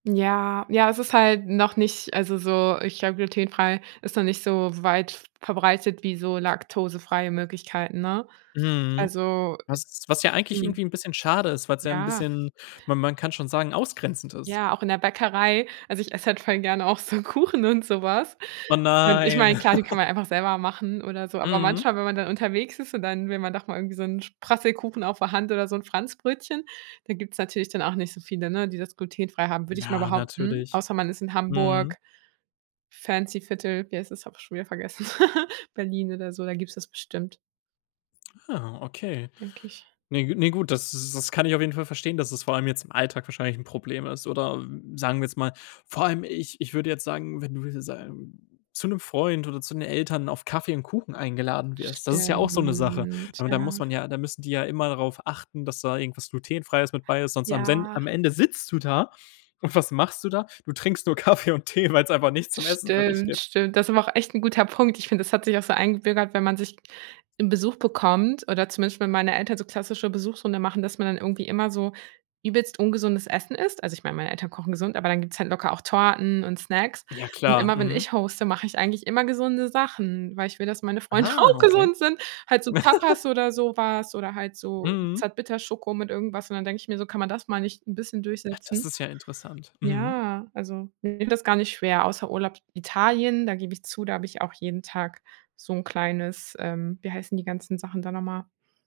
Ja, ja, das ist halt noch nicht also so, ich glaube, glutenfrei ist noch nicht so weit v verbreitet wie so laktosefreie Möglichkeiten, ne? Mhm. Also Was was ja eigentlich Mhm. irgendwie 'n bisschen schade ist, weil's ja 'n Ja. bisschen, man man kann schon sagen, ausgrenzend ist. Ja, auch in der Bäckerei, also ich esse halt voll gerne auch so Kuchen und so was. Oh Und ich nein. meine, klar, die kann man einfach selber machen oder so. Aber Mhm. manchmal, wenn man dann unterwegs ist, und dann will man doch mal irgendwie so 'n Sp Prasselkuchen auf der Hand oder so 'n Franzbrötchen, da gibt's natürlich dann auch nicht so viele, ne, die das glutenfrei haben, würde ich mal Ja, behaupten. natürlich. Außer man ist in Mhm. Hamburg- fancy Viertel- wie heißt das, habe ich schon wieder vergessen, Berlin oder so, da gibt es das bestimmt. Ah, okay. Denke ich. Ne g ne gut, das s kann ich auf jeden Fall verstehen, dass es vor allem jetzt im Alltag wahrscheinlich 'n Problem ist. Oder sagen wir jetzt mal, vor allem, ich ich würde jetzt sagen, wenn du wenn du [unintelligible] zu 'nem Freund oder zu den Eltern auf Kaffee und Kuchen eingeladen wirst, das ist ja auch so 'ne Sache. Stimmt. Aber da muss Ja. man ja da müssen die ja immer darauf achten, sonst am Sen Ja. am Ende sitzt du da und was machst du da? Du trinkst nur Kaffee und Tee, weil's einfach nichts zum Essen für dich Stimmt. gibt. Stimmt. Das ist aber auch echt 'n guter Punkt. Ich finde, das hat sich auch so eingebürgert, wenn man sich im Besuch bekommt oder zumindest, wenn meine Eltern so klassische Besuchsrunde machen, dass man dann irgendwie immer so übelst ungesundes Essen isst. Also ich mein, meine Eltern kochen gesund, aber dann gibt's halt locker auch Torten und Snacks. Ja Und klar. immer, wenn Mhm. ich hoste, mache ich eigentlich immer gesunde Sachen, weil ich will, dass meine Freunde Ah, auch okay. gesund sind. Halt so Tapas oder so was oder halt so Mhm. Zartbitterschoko mit irgendwas und dann denke ich mir so: „Kann man das mal nicht ein bisschen Ach, das durchsetzen?“ ist ja interessant. Mhm. Ja, also mir fällt das gar nicht schwer, außer Urlaub in Italien, da gebe ich zu, da habe ich auch jeden Tag so 'n kleines, ähm wie heißen die ganzen Sachen da nochmal?